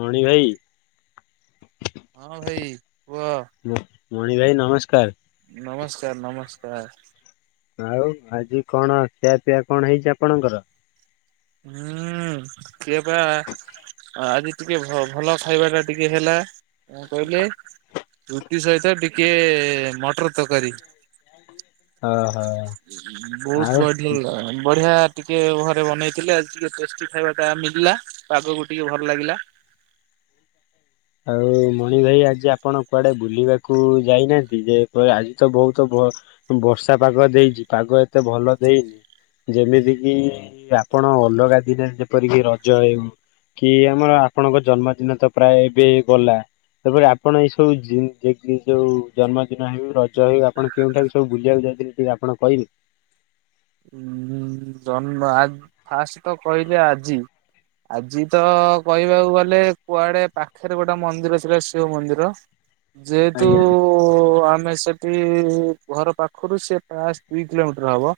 ମଣି ଭାଇ। ହଁ ଭାଇ କୁହ। ମଣି ଭାଇ ନମସ୍କାର। ନମସ୍କାର ନମସ୍କାର। ଆଉ ଆଜି କଣ ଖିଆପିଆ କଣ ହେଇଛି ଆପଣଙ୍କର? ହୁଁ ଖିଆ ପା ହ ଆଜି ଟିକେ ଭ ଭଲ ଖାଇବା ଟା ଟିକେ ହେଲା କ କହିଲେ ରୁଟି ସହିତ ଟିକେ ମଟର ତରକାରୀ। ହ ହ। ଗୁଡ୍ ୱର୍କିଙ୍ଗ ବଢିଆ ଟିକେ ଘରେ ବନେଇଥିଲେ ଆଜି ଟିକେ ଟେଷ୍ଟି ଖାଇବା ଟା ମିଲଲା ପାଗକୁ ଟିକେ ଭଲ ଲାଗିଲା। ଆଉ ମଣି ଭାଇ ଆଜି ଆପଣ କୁଆଡେ ବୁଲିବାକୁ ଯାଇନାହାନ୍ତି ଯେ ପ ଆଜି ତ ବହୁତ ବ ବର୍ଷା ପାଗ ଦେଇଛି ପାଗ ଏତେ ଭଲ ଦେଇନି। ଯେମିତି କିି ଆପଣ ଅଲଗା ଦିନେ ଯେପରିକି ରଜ ହେଉ କି ଆମର ଆପଣଙ୍କ ଜନ୍ମଦିନ ତ ପ୍ରାୟ ଏବେ ଗଲା। ତାପରେ ଆପଣ ଏଇ ସବୁ ଯୋଉ ଜନ୍ମଦିନ ହେଉ ରଜ ହେଉ ଆପଣ କେଉଁଠାକୁ ସବୁ ବୁଲିବାକୁ ଯାଇଥିଲେ ଟିକେ ଆପଣ କହିବେ? ଉଁ ଜନ୍ମ ଫାଷ୍ଟ ତ କହିଲେ ଆଜି ଆଜି ତ କହିବାକୁ ଗଲେ କୁଆଡେ ପାଖରେ ଗୋଟେ ମନ୍ଦିର ଥିଲା ଶିବ ମନ୍ଦିର। ଯେହେତୁ ଆଜ୍ଞା ଆମେ ସେ ସେ ଘର ପାଖରୁ ସେ ବାସ୍ ଦୁଇ କିଲୋମିଟର ହବ।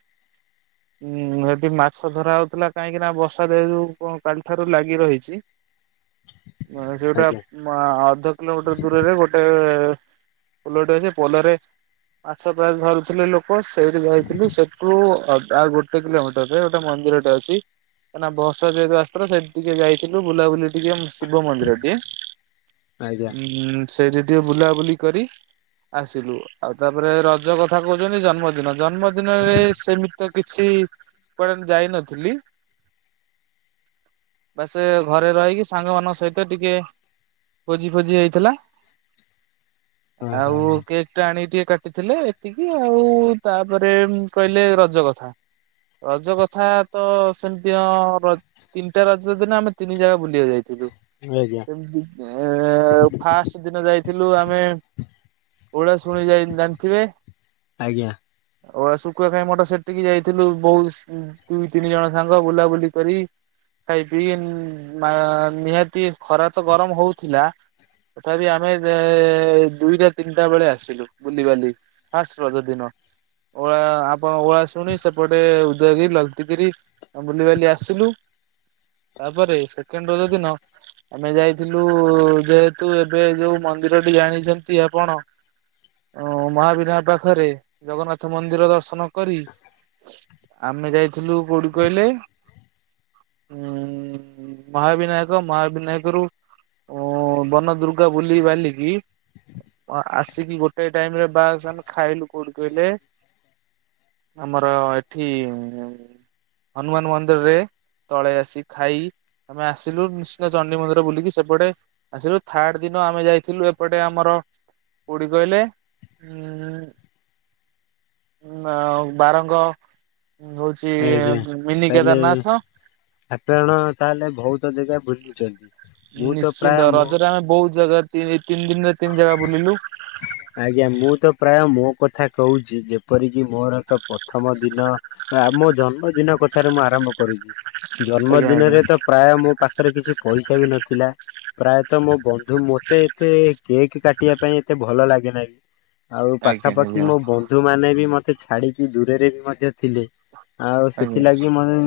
ଉଁ ସେଠି ମାଛ ଧରା ହଉଥିଲା କାହିଁକି ନା ବର୍ଷା ଯେହେତୁ ଯୋଉ କାଲି ଠାରୁ ଲାଗି ରହିଛି। ସେଉଟା ଆଜ୍ଞା ଅଧ କିଲୋମିଟର ଦୂରରେ ଗୋଟେ ପୋଲଟେ ଅଛି। ସେ ପୋଲରେ ମାଛ ପ୍ରାୟ ଧରୁଥିଲେ ଲୋକ। ସେଇଠି ଯାଇଥିଲୁ ସେଠୁ [unintelligible] ଆଉ ଗୋଟେ କିଲୋମିଟରରେ ଗୋଟେ ମନ୍ଦିରଟେ ଅଛି। ନା ନା ବର୍ଷା ଯେହେତୁ ଆସିଥିଲା, ସେଠି ଟିକେ ଯାଇଥିଲୁ ବୁଲାବୁଲି ଟିକେ ଶିବ ଶିବ ମନ୍ଦିରଟିଏ। ଆଜ୍ଞା ଉଁ ସେଇଠି ଟିକେ ବୁଲାବୁଲି କରି ଆସିଲୁ। ଆଉ ତାପରେ ରଜ କଥା କହୁଛନ୍ତି ଜନ୍ମଦିନ ଜନ୍ମଦିନରେ ସେମିତି କିଛି କୁଆଡ଼େ ଯାଇନଥିଲି। ବାସ୍ ଏ ଘରେ ରହିକି ସାଙ୍ଗମାନଙ୍କ ସହିତ ଟିକେ ଭୋଜି ଫୋଜି ହେଇଥିଲା। ଓହୋ ଆଉ କେକ୍ ଟା ଆଣିକି ଟିକେ କାଟିଥିଲେ ଏତିକି ଆଉ। ତାପରେ କହିଲେ ରଜ କଥା। ରଜ କଥା ତ ସେମିତି ହଁ ର ତିନିଟା ରଜ ଦିନ ଆମେ ତିନି ଜାଗା ବୁଲିବାକୁ ଯାଇଥିଲୁ। ଆଜ୍ଞା ଯେମତି ଏଁ ଫାଷ୍ଟ ଦିନ ଯାଇଥିଲୁ ଆମେ ଓଳାଶୁଣୀ ଯାଇ ଜାଣିଥିବେ। ଆଜ୍ଞା ଓଳାଆ ଶୁଖୁଆ ଖାଇ ମଠ ସେଠି ସେଠିକି ଯାଇଥିଲୁ ବୋଉ ଦୁଇ ତିନି ଜଣ ସାଙ୍ଗ ବୁଲାବୁଲି କରି ଖାଇ ପିଇ ନିହାତି ଖରା ତ ଗରମ ହଉଥିଲା। ତଥାପି ଆମେ ଦୁଇଟା-ତିନିଟା ବେଳେ ଆସିଲୁ ବୁଲିିବାଲି। ଫାଷ୍ଟ ରଜ ଦିନ ଓଳା ଆପଣ ଓଳାଶୁଣୀ, ସେପଟେ ଉଦୟଗିରି, ଲଳିତଗିରିି ‌ ଆସିଲୁ। ତାପରେ ସେକେଣ୍ଡ ରଜ ଦିନ ଆମେ ଯାଇଥିଲୁ ଯେହେତୁ ଏବେ ଯୋଉ ମନ୍ଦିରଟି ଜାଣିଛନ୍ତି ଆପଣ ଅ ମହାବିନା ପାଖରେ ଜଗନ୍ନାଥ ମନ୍ଦିର ଦର୍ଶନ କରି ଆମେ ଯାଇଥିଲୁ କୋଉଠି କହିଲେ? ଉଁ ମହାବିନାୟକ ମହାବିନାୟକ ରୁ ଓ ବନଦୁର୍ଗା ବୁଲି ବାଲିକି ଆସିକି ଗୋଟେ ଟାଇମରେ ବାସ୍ ଆମେ ଖାଇଲୁ କୋଉଠି କହିଲେ? ଆମର ଏଠି ହନୁମାନ ମନ୍ଦିରରେ। ତଳେ ଆସି ଖାଇ ଆମେ ଆସିଲୁ ନିଶ୍ଚିତ ଚଣ୍ଡୀ ମନ୍ଦିର ବୁଲିକି ସେପଟେ ଆସିଲୁ ଥାର୍ଡ ଦିନ ଆମେ ଯାଇଥିଲୁ ଏପଟେ ଆମର କୋଉଠି କହିଲେ? ଉଁ - ଉଁ ଆଉ ବାରଙ୍ଗ ହଉଛି ଆଜ୍ଞା। ମିନି ତାହେଲେ କେଦାରନାଥ। ଆପଣ ତାହେଲେ ବହୁତ ଜାଗା ବୁଲିଛନ୍ତି। ମୁଁ ତ ପ୍ରାୟ ନିଶ୍ଚିନ୍ତ ମୁଁ ରଜରେ ଆମେ ବହୁତ ଜାଗା ତିନି ଦିନରେ ତିନି ଜାଗା ବୁଲିଲୁ। ଆଜ୍ଞା ମୁଁ ତ ପ୍ରାୟ ମୋ କଥା କହୁଛି, ଯେପରିକି ମୋର ତ ପ୍ରଥମ ଦିନ ମୋ ଜନ୍ମଦିନ କଥାରେ ମୁଁ ଆରମ୍ଭ କରିୁଛି। ଆଜ୍ଞା ଆଜ୍ଞା। ଜନ୍ମଦିନରେ ତ ପ୍ରାୟ ମୋ ପାଖରେ କିଛି ପଇସା ବି ନଥିଲା। ପ୍ରାୟତଃ ମୋ ବନ୍ଧୁ ମତେ ଏତେ କେକ୍ କାଟିବା ପାଇଁ ଏତେ ଭଲ ଲାଗେ ନାହିଁ। ଆଉ ଆଜ୍ଞା ପାଖାପାଖି ଆଜ୍ଞା ମୋ ବନ୍ଧୁ ଯଉମାନେ ବି ମତେ ଛାଡିକି ଦୂରରେ ବି ମଧ୍ୟ ଥିଲେ ଆଉ ଆଜ୍ଞା ସେଥିଲାଗି ମ ହୁଁ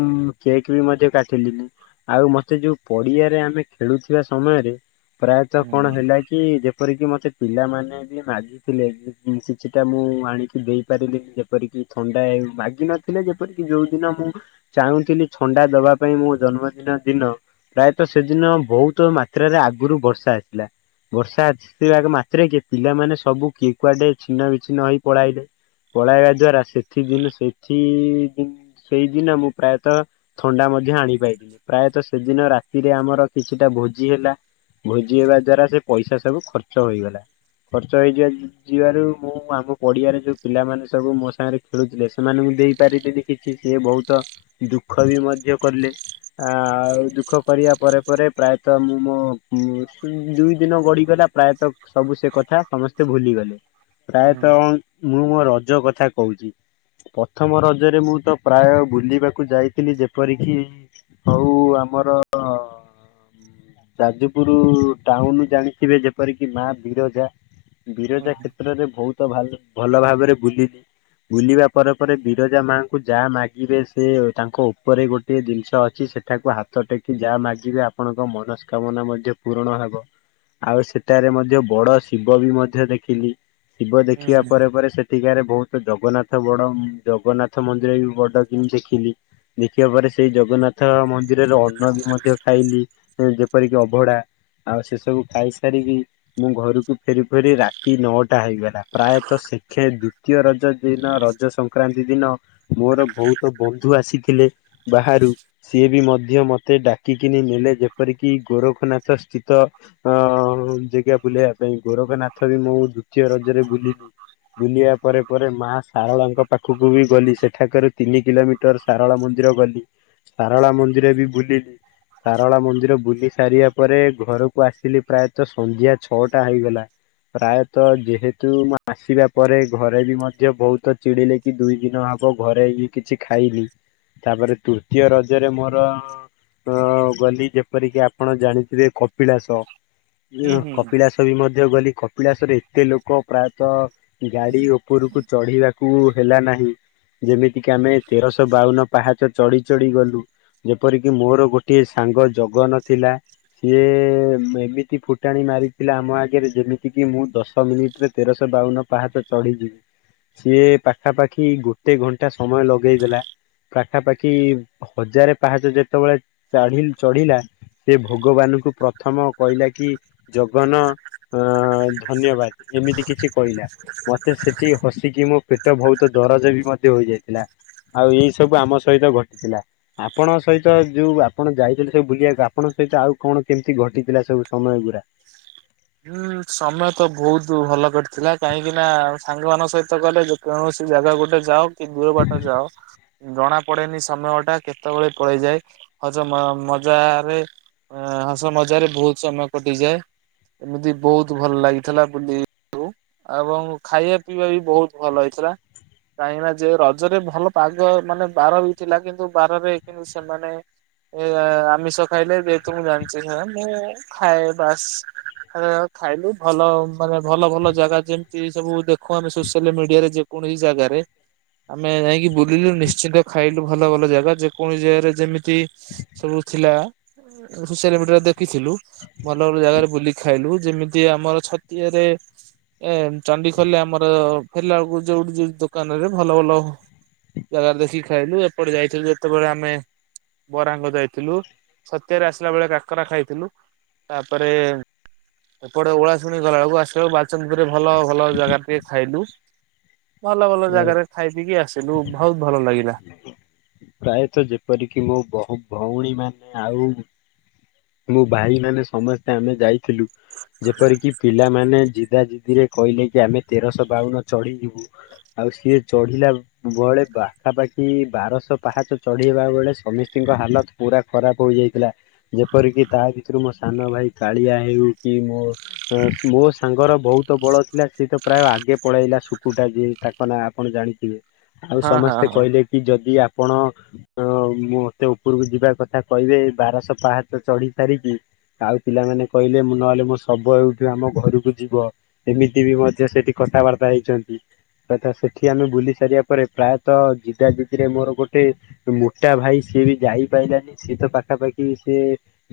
କେକ୍ ବି ମଧ୍ୟ କାଟିଲିନି। ଆଉ ମତେ ଯୋଉ ପଡିଆରେ ଆମେ ଖେଳୁଥିବା ସମୟରେ ପ୍ରାୟତଃ ହୁଁ କଣ ହେଲା କି ଯେ ଏପରିକି ମତେ ପିଲାମାନେ ବି ମାଗି ଥିଲେ କିଛିଟା ମୁଁ ଆଣିକି ଦେଇପାରିଲିନି ଯେପରିକି ଥଣ୍ଡା ଏ ମାଗିନ ଥିଲେ ଯେପରିକି ଯୋଉ ଦିନ ମୁଁ ଚାହୁଁଥିଲି ଥଣ୍ଡା ଦବା ପାଇଁ ମୋ ଜନ୍ମଦିନ ଦିନ ପ୍ରାୟତଃ ସେଦିନ ବହୁତ ମାତ୍ରାରେ ଆଗରୁ ବର୍ଷା ଆସିଲା ବର୍ଷା ସେ ଆଗେ ମାତ୍ରେକେ ପିଲାମାନେେ ସବୁ କିଏ କୁଆଡେ ଛିନ୍ନ ବିଛିନ୍ନ ହୋଇ ପଳାଇଲେ। ପଳାଇବା ଦ୍ଵାରା ସେଥି ଦିନ ସେଥି ସେଇଦିନ ମୁଁ ପ୍ରାୟତଃ ଥଣ୍ଡା ମଧ୍ୟ ଆଣିପାଇଲିିନି ପ୍ରାୟତଃ ସେଦିନ ରାତିରେ ଆମର କିଛିଟା ଭୋଜି ହେଲା ଭୋଜି ହେବା ଦ୍ଵାରା ସେ ପଇସା ସବୁ ଖର୍ଚ୍ଚ ହୋଇଗଲା। ଖର୍ଚ୍ଚ ହେଇଯିବା ଯିବାରୁ ମୁଁ ଆମ ପଡିଆରେ ଯୋଉ ପିଲାମାନେ ସବୁ ମୋ ସାଙ୍ଗରେ ଖେଳୁଥିଲେ ସେମାନଙ୍କୁ ଦେଇପାରିନି କିଛି ସେ ବହୁତ ଦୁଃଖ ବି ମଧ୍ୟ କଲେ। ଆ ଆଉ ଦୁଃଖ କରିବା ପରେ ପରେ ପ୍ରାୟତଃ ମୁଁ ମୋ ଦୁଇ ଦିନ ଗଡିଗଲା। ପ୍ରାୟତଃ ସବୁ ସେ କଥା ସମସ୍ତେ ଭୁଲିଗଲେ। ହୁଁ ପ୍ରାୟତଃ ମୁଁ ମୋ ରଜ କଥା କହୁଛି। ପଥମ ରଜରେ ମୁଁ ତ ପ୍ରାୟ ବୁଲିବାକୁ ଯାଇଥିଲି ଯେପରିକି ହଉ ଆମର ଯାଜପୁର ଟାଉନ ଜାଣିଥିବେ ଯେପ ଯେପରିକି ମା ବିରଜା ହୁଁ ହୁଁ ବିରଜା ହୁଁ କ୍ଷେତ୍ରରେ ବହୁତଭା ଭଲ ଭାବରେ ବୁଲିିଲି। ବୁଲିବା ପରେ ପରେ ବିରଜା ମାଙ୍କୁ ଯାହା ମାଗିବେ ସେ ତାଙ୍କ ଉପରେ ଗୋଟେ ଜିନିଷ ଅଛି ସେ ସେଠାକୁ ହାତ ଟେକି ଯାହା ମାଗିବେ ଆପଣଙ୍କ ମନସ୍କାମନା ମଧ୍ୟ ପୂରଣ ହବ ଆଉ ସେ ସେଠାରେ ମଧ୍ୟ ବଡ ଶିବ ବି ମଧ୍ୟ ଦେଖିଲି ଶିବ ଦେଖିବା ହୁଁ ପରେ ପରେ ସେ ସେଠିକାରେ ବହୁତ ଜଗନ୍ନାଥ ବଡ ଜଗନ୍ନାଥ ମନ୍ଦିର ବି ବଡ କିମ ଦେଖିଲି। ଦେଖିବା ପରେ ସେଇ ଜଗନ୍ନାଥ ମନ୍ଦିରରେ ଅନ୍ନ ବି ମଧ୍ୟ ଖାଇଲି। ଯେପରିକି ଅଭଡା ଆଉ ସେ ସବୁ ଖାଇ ସାରିକି ମୁଁ ଘରକୁ ଫେରି ଫେରି ରାତି ନଅଟା ହେଇଗଲା ପ୍ରାୟତଃ ଶେଖେ ଦ୍ଵିତୀୟ ରଜ ଦିନ ରଜସଙ୍କ ସଂକ୍ରାନ୍ତି ଦିନ ମୋର ବହୁତ ବନ୍ଧୁ ଆସିଥିଲେ ବାହାରୁ ସିଏ ବି ମଧ୍ୟ ମତେ ଡାକିକିନି ନେଲେ ଯେପରିକି ଗୋରଖନାଥ ସ୍ଥିତ ଅ ଯେଗା ବୁଲାଇବା ପାଇଁ ଗୋରଖନାଥ ବି ମୁଁ ଦ୍ଵିତୀୟ ରଜରେ ବୁଲିିଲି। ବୁଲିବା ପରେ ପରେ ମା ଶାରଳାଙ୍କ ପାଖକୁ ବି ଗଲି ସେଠାକାର ତିନି କିଲୋମିଟ ତାରେ ସାରଳା ମନ୍ଦିର ଗଲି ସାରଳା ମନ୍ଦିର ବି ବୁଲିଲି। ସାରଳା ମନ୍ଦିର ବୁଲି ସାରିବା ପରେ ଘରକୁ ଆସିଲି ପ୍ରାୟ ତ ସନ୍ଧ୍ୟା ଛଅଟା ହେଇଗଲା। ପ୍ରାୟତଃ ଯେହେତୁ ମୁଁ ଆସିବା ପରେ ଘରେ ବି ମଧ୍ୟ ବହୁତ ଚିଡିଲେ। କି ଦୁଇ ଦିନ ହବ ଘରେ ହେଇକି କିଛି ଖାଇଲିି ତାପରେ ତୃତୀୟ ରଜରେ ମୋର ଅ ଗଲି ଯେପରିକି ଆପଣ ଜାଣିଥିବେ କପିଳାସ। ହୁଁ ହୁଁ। କପିଳାସ ବି ମଧ୍ୟ ଗଲି କପିଳାସରେ ଏତେ ଲୋକ ପ୍ରାୟତଃ ଗାଡି ଉପରକୁ ଚଢିବାକୁ ହେଲା ନାହିଁ। ଯେମିତିକି ଆମେ ତେରଶହ ବାଉନ ପାହାଚ ଚଢି ଚଢି ଗଲୁ। ଯେପରିକି ମୋର ଗୋଟିଏ ସାଙ୍ଗ ଜଗନ ଥିଲା ସିଏ ଏମିତି ଫୁ ଟାଣି ମାରିଥିଲା ଆମ ଆଗରେ ଯେମିତିକି ମୁଁ ଦଶ ମିନିଟରେ ତେରଶହ ବାଉନ ପାହାଚ ଚଢ଼ିଯିବି। ସିଏ ପାଖାପାଖି ଗୋଟେ ଘଣ୍ଟା ସମୟ ଲଗେଇ ଦେଲା। ପାଖାପାଖି ହଜାରେ ପାହାଚ ଯେତେବେଳେ ଚଢୀଲ ଚଢିଲା। ସେ ଭଗବାନଙ୍କୁ ପ୍ରଥମ କହିଲା କି ଜଗନ ଅ ଧନ୍ୟବାଦ ଏମିତି କିଛି କହିଲା। ମତେ ସେଠି ହସିକି ମୋ ପେଟ ବହୁତ ଦରଜ ବି ମଧ୍ୟ ହୋଇଯାଇଥିଲା। ଆଉ ଏଇ ସବୁ ଆମ ସହିତ ଘଟିଥିଲା। ଆପଣଙ୍କ ସହିତ ଯୋଉ ଆପଣ ଯାଇଛନ୍ତି ସବୁ ବୁଲିବାକୁ ଆପଣଙ୍କ ସହିତ ଆଉ କଣ କେମିତି ଘଟିଥିଲା ସବୁ ସମୟ ଗୁଡା? ହୁଁ ସମୟ ତ ବହୁତ ଭଲ କରିଥିଲା କାହିଁକି ନା ସାଙ୍ଗମାନାନଙ୍କ ସହିତ ଗଲେ କୌଣସି ଜାଗା ଗୋଟେ ଯାଅ କି ଦୂର ବାଟ ଯାଅ ଜଣା ପଡେନି ସମୟଟା କେତେବେଳେ ପଳେଇଯାଏ ହଜ ମଜାରେ ଅ ହସ ମଜାରେ ବହୁତ ସମୟ କଟିଯାଏ। ଏମିତି ବହୁତ ଭଲ ଲାଗିଥିଲା ବୁଲି ଏବଂ ଖାଇବା ପିଇବା ବି ବହୁତ ଭଲ ହେଇଥିଲା। କାହିଁକି ନା ଯେ ରଜରେ ଭଲ ପାଗ ମାନେ ବାର ବି ଥିଲା କିନ୍ତୁ ବାରରେ କି ସେମାନେ ଏ ଆମିଷ ଖାଇଲେ ଯେହେତୁ ମୁଁ ଜାଣିଛି ସେ ମୁ ଖାଏ ବାସ୍ ଖା ଖାଇଲୁ ଭଲ ମାନେ ଭଲ ଭଲ ଜି ଜାଗା ଯେମିତି ସବୁ ଦେଖୁ ଆମେ ସୋସିଆଲ ମିଡିଆରେ ଯେକୌଣସି ଜାଗାରେ ଆମେ ଯାଇକି ବୁଲିଲୁ ନିଶ୍ଚିନ୍ତ ଖାଇଲୁ ଭଲ ଭଲ ଜାଗା ଯେକୌଣସି ଜାଗାରେ ଯେମିତି ସବୁ ଥିଲା ସୋସିଆଲ ମିଡିଆରେ ଦେଖିଥିଲୁ ଭଲ ଭଲ ଜାଗାରେ ବୁଲି ଖାଇଲୁ ଯେମିତି ଆମର ଛତିଆରେ ଏ ଚଣ୍ଡିଖୋଲରେ ଆମର ଫେରିଲାବେଳକୁ ଯୋଉଠି ଯୋ ଦୋକାନ ରେ ଭଲ ଭଲ ଜାଗାରେ ଦେଖିକି ଖାଇଲୁ। ଏପଟେ ଯାଇଥିଲୁ ଯେତେବେଳେ ଆମେ ବରାଙ୍ଗ ଯାଇଥିଲୁ। ଛତିଆରେ ଆସିଲା ବେଳେ କାକରା ଖାଇଥିଲୁ। ତାପରେ ଏପଟେ ଓଳାଶୁଣି ଗଲାବେଳକୁ ଆସିଲା ବଳକୁ ବା ସନପୁରରେ ଭଲ ଭଲ ଜାଗାରେ ଟିକେ ଖାଇଲୁ। ଭଲ ଭଲ ଜାଗାରେ ଖାଇ ପିଇକି ଆସିଲୁ ବହୁତ ଭଲ ଲାଗିଲା। ପ୍ରାୟତଃ ଯେପରିକି ମୋ ବହୁ ଭଉଣୀ ମାନେ ଆଉ ମୋ ଭାଇମାନେ ସମସ୍ତେ ଆମେ ଯାଇଥିଲୁ। ଯେପରିକି ପିଲାମାନେ ଜିଦା ଜିଦିରେ କହିଲେ କି ଆମେ ତେରଶହ ବାଉନ ଚଢିଯିବୁ। ଆଉ ସିଏ ଚଢିଲା ବଳେ ପାଖାପାଖି ବାରଶହ ପାହାଚ ଚଢି ହେବା ବେଳେ ସମିସ୍ତିଙ୍କ ହାଲତ ପୁରା ଖରାପ ହୋଇଯାଇଥିଲା। ଯେପରିକି ତା ଭିତରୁ ମୋ ସାନ ଭାଇ କାଳିଆ ହେଉ କି ମୋ ଅ ମୋ ସାଙ୍ଗର ବହୁତ ବଳ ଥିଲା ସିଏ ତ ପ୍ରାୟ ଆଗେ ପଳେଇଲା ଶୁକୁଟା ଯିଏ। ଥାକ ନା ଆପଣ ଜାଣିଥିବେ ଆଉ ହଁ ହଁ ସମସ୍ତେ ହଁ। କହିଲେ କି ଯଦି ଆପଣ ଉ ମତେ ଉପରକୁ ଯିବା କଥା କହିବେ ବାରଶହ ପାହାଚ ଚଢି ସାରିିକି ଆଉ ପିଲାମାନେ କହିଲେ ମୁଁ ନହେଲେ ମୋ ଶବ ଏଇଠୁ ଆମ ଘରକୁ ଯିବ। ଏମିତି ବି ମଧ୍ୟ ସେଠି କଥାବାର୍ତ୍ତା ହେଇଛନ୍ତି। ତଥା ସେଠି ଆମେ ବୁଲି ସାରିବା ପରେ ପ୍ରାୟତଃ ଜିଦା ଜିଦିରେ ମୋର ଗୋଟେ ଗୋଟେ ମୋଟା ଭାଇ ସିଏ ବି ଯାଇପାରିଲାନି ସିଏ ତ ପାଖାପାଖି ସିଏ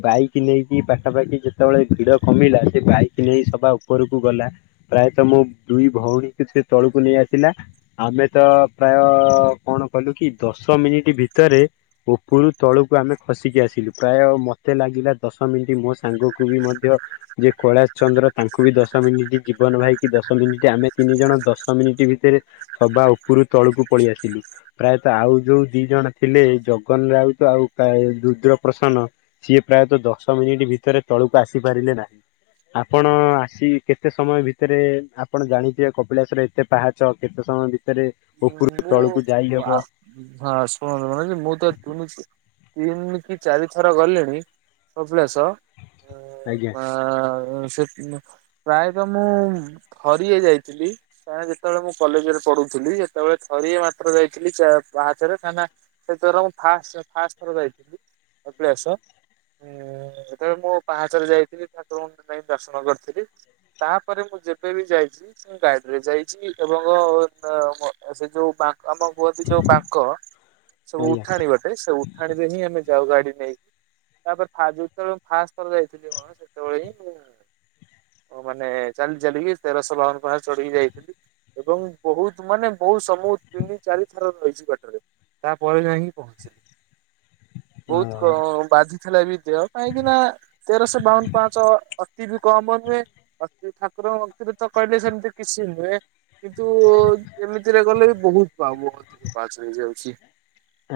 ବାଇକ ନେଇକି ପାଖାପାଖି ଯେତେବେଳେ ଭିଡ କମିଲା ସେ ବାଇକ ନେଇ ସବା ଉପରକୁ ଗଲା। ପ୍ରାୟତଃ ମୋ ଦୁଇ ଭଉଣୀକୁ ସେ ତଳକୁ ନେଇ ଆସିଲା। ଆମେ ତ ପ୍ରାୟ କଣ କଲୁ କି ଦଶ ମିନିଟ ଭିତରେ ଉପରୁ ତଳକୁ ଆମେ ଖସିକି ଆସିଲୁ ପ୍ରାୟ ମତେ ଲାଗିଲା ଦଶ ମିନିଟ ମୋ ସାଙ୍ଗକୁ ବି ମଧ୍ୟ ଯେ କୈଳାସ ଚନ୍ଦ୍ର ତାଙ୍କୁ ବି ଦଶ ମିନିଟ ଜୀବନ ଭାଇକି ଦଶ ମିନିଟ ଆମେ ତିନି ଜଣ ଦଶ ମିନିଟ ଭିତରେ ସବା ଉପରୁ ତଳକୁ ପଳେଇ ଆସିଲୁ। ପ୍ରାୟତଃ ଆଉ ଯୋଉ ଦି ଜଣ ଥିଲେ ଜଗନ ରାଉତ ଆଉ କା ରୁଦ୍ର ପ୍ରସନ୍ନ ସିଏ ପ୍ରାୟତଃ ଦଶ ମିନିଟ୍ ଭିତରେ ତଳକୁ ଆସିପାରିଲେ ନାହିଁ ଆପଣ ଆସି କେତେ ସମୟ ଭିତରେ ଆପଣ ଜାଣିଥିବେ କପିଳାଶରେ କେତେ ପାହାଚ କେତେ ସମୟ ଭିତରେ ଉପରୁ ତଳକୁ ମୁଁ ଆ ଯାଇହବ ହଁ ଶୁଣନ୍ତ ମାନେ ମୁଁ ତ ତିନ ତିନି ଏମତି ଚାରିଥର ଗଲେଣି କପିଳାସ ଆଜ୍ଞା। ଆ ସେ ପ୍ରାୟତଃ ମୁଁ ଥରିଏ ଯାଇଥିଲି କାଁ ଯେତେବେଳେ ମୁଁ କଲେଜ ରେ ପଢୁଥିଲି ସେତେବେଳେ ଥରି ଯାଇଥିଲି ହହାଚରେ କାହିଁକିନା ସେଥିାର ମୁଁ ଫାଷ୍ଟ ଫାଷ୍ଟ ଥର ଯାଇଥିଲି। କପିଳାସ ଉଁ ସେତେବେଳେ ମୁଁ ପାହାଚରେ ଯାଇଥିଲି ଠାକୁରଙ୍କୁ ପାଇଁ ଦର୍ଶନ କରିଥିଲି। ତାପରେ ମୁଁ ଯେବେ ବି ଯାଇଛି ମୁଁ ଗାଡିରେ ଯାଇଛି ଏବଂ ସେ ଯୋଉ ପା ଆମ ବୁହଦ ଯୋଉ ବାଙ୍କ ସବୁ ଆଜ୍ଞା ଉଠାଣିବଟ ସେ ଉଠାଣିରେ ହିଁ ଆମେ ଯାଉ ଗାଡି ନେଇକି ତାପରେ ଯେତେବେଳେ ମୁଁ ଫାଷ୍ଟ ଯାଇଥିଲି ସେତେବେଳେ ହିଁଁ ଓ ମାନେ ଚାଲି ଚାଲିକି ତେରଶହ ଲହଙ୍କ ପାଖରେ ଚଢିକି ଯାଇଥିଲି। ଏବଂ ବହୁତ ମାନେ ବହୁତ ସମୟ ତିନି ଚାରି ଥର ରହିଛି ବାଟରେ ତାପରେ ଯାଇକି ପହଞ୍ଚିଲି। ଅ ବହୁତ କ ବାଧୁଥିଲା ବି ଦେହ କାହିଁକିନା ତେରଶହ ବାଉନ ପାଞ୍ଚ ଅତି ବି କମ ନୁହେ ଅତି ଠାକୁରଙ୍କ ଭକ୍ତିରେ ତ କହିଲେ ସେମିତି କିଛି ନୁହେଁ କିନ୍ତୁ ଏମିତିରେ ଗଲେ ବି ବହୁତ ପାଉ ମୁଁ ଅଧିକ ପାଚ ହେଇଯାଉଛି।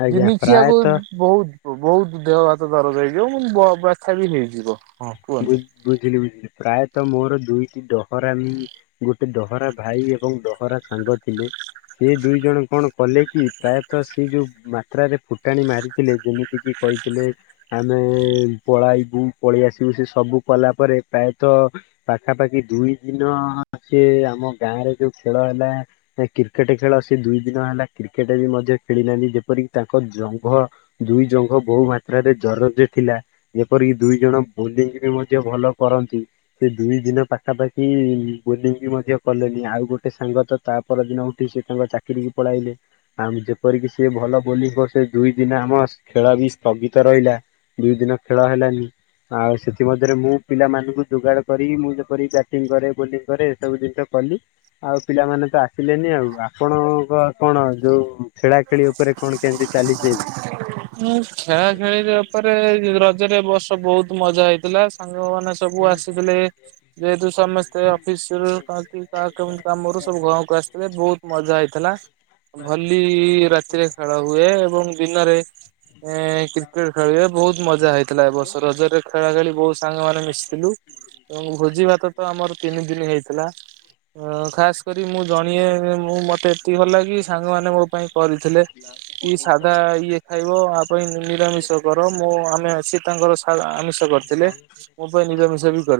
ଆଜ୍ଞା ଦିନିକିଆକୁ ପ୍ରାୟତଃ ବହୁତ ବହୁତ ଦେହ ହାତ ଦରଜ ହେଇଯିବ ବାଛା ବି ହେଇଯିବ ହଁ। କୁହନ୍ତୁ। ବୁଝିଲି ବୁଝିଲି ପ୍ରାୟତଃ ମୋର ଦୁଇଟି ଡହରା ଆମ ଗୋଟେ ଡହରା ଭାଇ ଏବଂ ଡହରା ସାଙ୍ଗ ଥିଲେ ସେ ଦୁଇ ଜଣ କଣ କଲେ କି ପ୍ରାୟତଃ ସେ ଯୋଉ ମାତ୍ରାରେ ଫୁଟାଣି ମାରିଥିଲେ ଯେମିତି କିି କହିଥିଲେ ଆମେ ପଳେଇବୁ ପଳେଇ ଆସୁ ସେ ସବୁ କଲା ପରେ ପ୍ରାୟତଃ ପାଖାପାଖି ଦୁଇ ଦିନ ସେ ଆମ ଗାଁରେ ଯୋଉ ଖେଳ ହେଲା। କ୍ରିକେଟ ଖେଳ ସେ ଦୁଇ ଦିନ ହେଲା କ୍ରିକେଟ ବି ମଧ୍ୟ ଖେଳିନାହାନ୍ତି ଯେପରିକି ତାଙ୍କ ଜଙ୍ଘ ଦୁଇ ଜଙ୍କ ବହୁ ମାତ୍ରାରେ ଜରରେ ଥିଲା ଯେପରିକି ଦୁଇ ଜଣ ବୁଲିିକ ବି ମଧ୍ୟ ଭଲ କରନ୍ତି। ସେ ଦୁଇ ଦିନ ପାଖାପାଖି ବୋଲିଂ ବି ମଧ୍ୟ କଲେଣିି ଆଉ ଗୋଟେ ସାଙ୍ଗ ତ ତା ପରଦିନ ଉଠି ସେ ତାଙ୍କ ଚାକିରରି କି ପଳାଇଲେ। ଆଉ ଯେପରିକି ସିଏ ଭଲ ବୋଲିଂ କର ସେ ଦୁଇ ଦିନ ଆମ ଖେଳ ବି ସ୍ଥଗିତ ରହିଲା। ଦୁଇ ଦିନ ଖେଳ ହେଲାନି। ଆଉ ସେଥିମରେ ମୁଁ ପିଲାମାନଙ୍କୁ ଯୋଗାଡ଼ କରିି ମୁଁ ଯେପରି ବ୍ୟାଟିଂ କରେ ବୋଲିଂ କରେ ଏସବୁ ଜିନିଷ କଲି ଆଉ ପିଲାମାନେ ତ ଆସିଲେନି ଆଉ। ଆପଣଙ୍କ କଣ ଯୋଉ ଖେଳାଖେଳି ଉପରେ କଣ କେମିତି ଚାଲିଛି ଏବେ। ମୁଁ ଖେଳା ଖେଳି ଉପରେ ରଜରେ ବର୍ଷ ବହୁତ ମଜା ହେଇଥିଲା ସାଙ୍ଗ ମାନ ସବୁ ଆସିଥିଲେ। ଯେହେତୁ ସମସ୍ତେ ଅଫିସ ରୁ କ କାହା କେମିତି କାମରୁ ସବୁ ଘଁ କ ଆସିଥିଲେ ବହୁତ ମଜା ହେଇଥିଲା ଭଲି ରାତିରେ ଖେଳ ହୁଏ, ଏବଂ ଦିନରେ ଏ କ୍ରିକେଟ ଖେଳିବେ ବହୁତ ମଜା ହେଇଥିଲା ଏ ବର୍ଷ ରଜରେ ଖେଳା ଖେଳି ବହୁତ ସାଙ୍ଗମାନୋନେ ମିଶିଥିଲୁ। ଏବଂ ଭୋଜି ଭାତ ତ ଆମର ତିନି ଦିନ ହେଇଥିଲା। ଅ ଖାସ କରି ମୁଁ ଜଣିଏ ମୁଁ ମତେ ଏତିକି ଭଲ ଲାଗେ ସାଙ୍ଗମାନେ ମୋ ପାଇଁ କରିଥିଲେ। ଫ କି ସାଧା ପ ଇଏ ଖାଇବ ଆ ପାଇଁ ନିରାମିଷ କର ମୋ ଆମେ ସିଏ ତାଙ୍କର ଆମିଷ କରିଥିଲେ। ମୋ ପାଇଁ ନିରାମିଷ ବି କର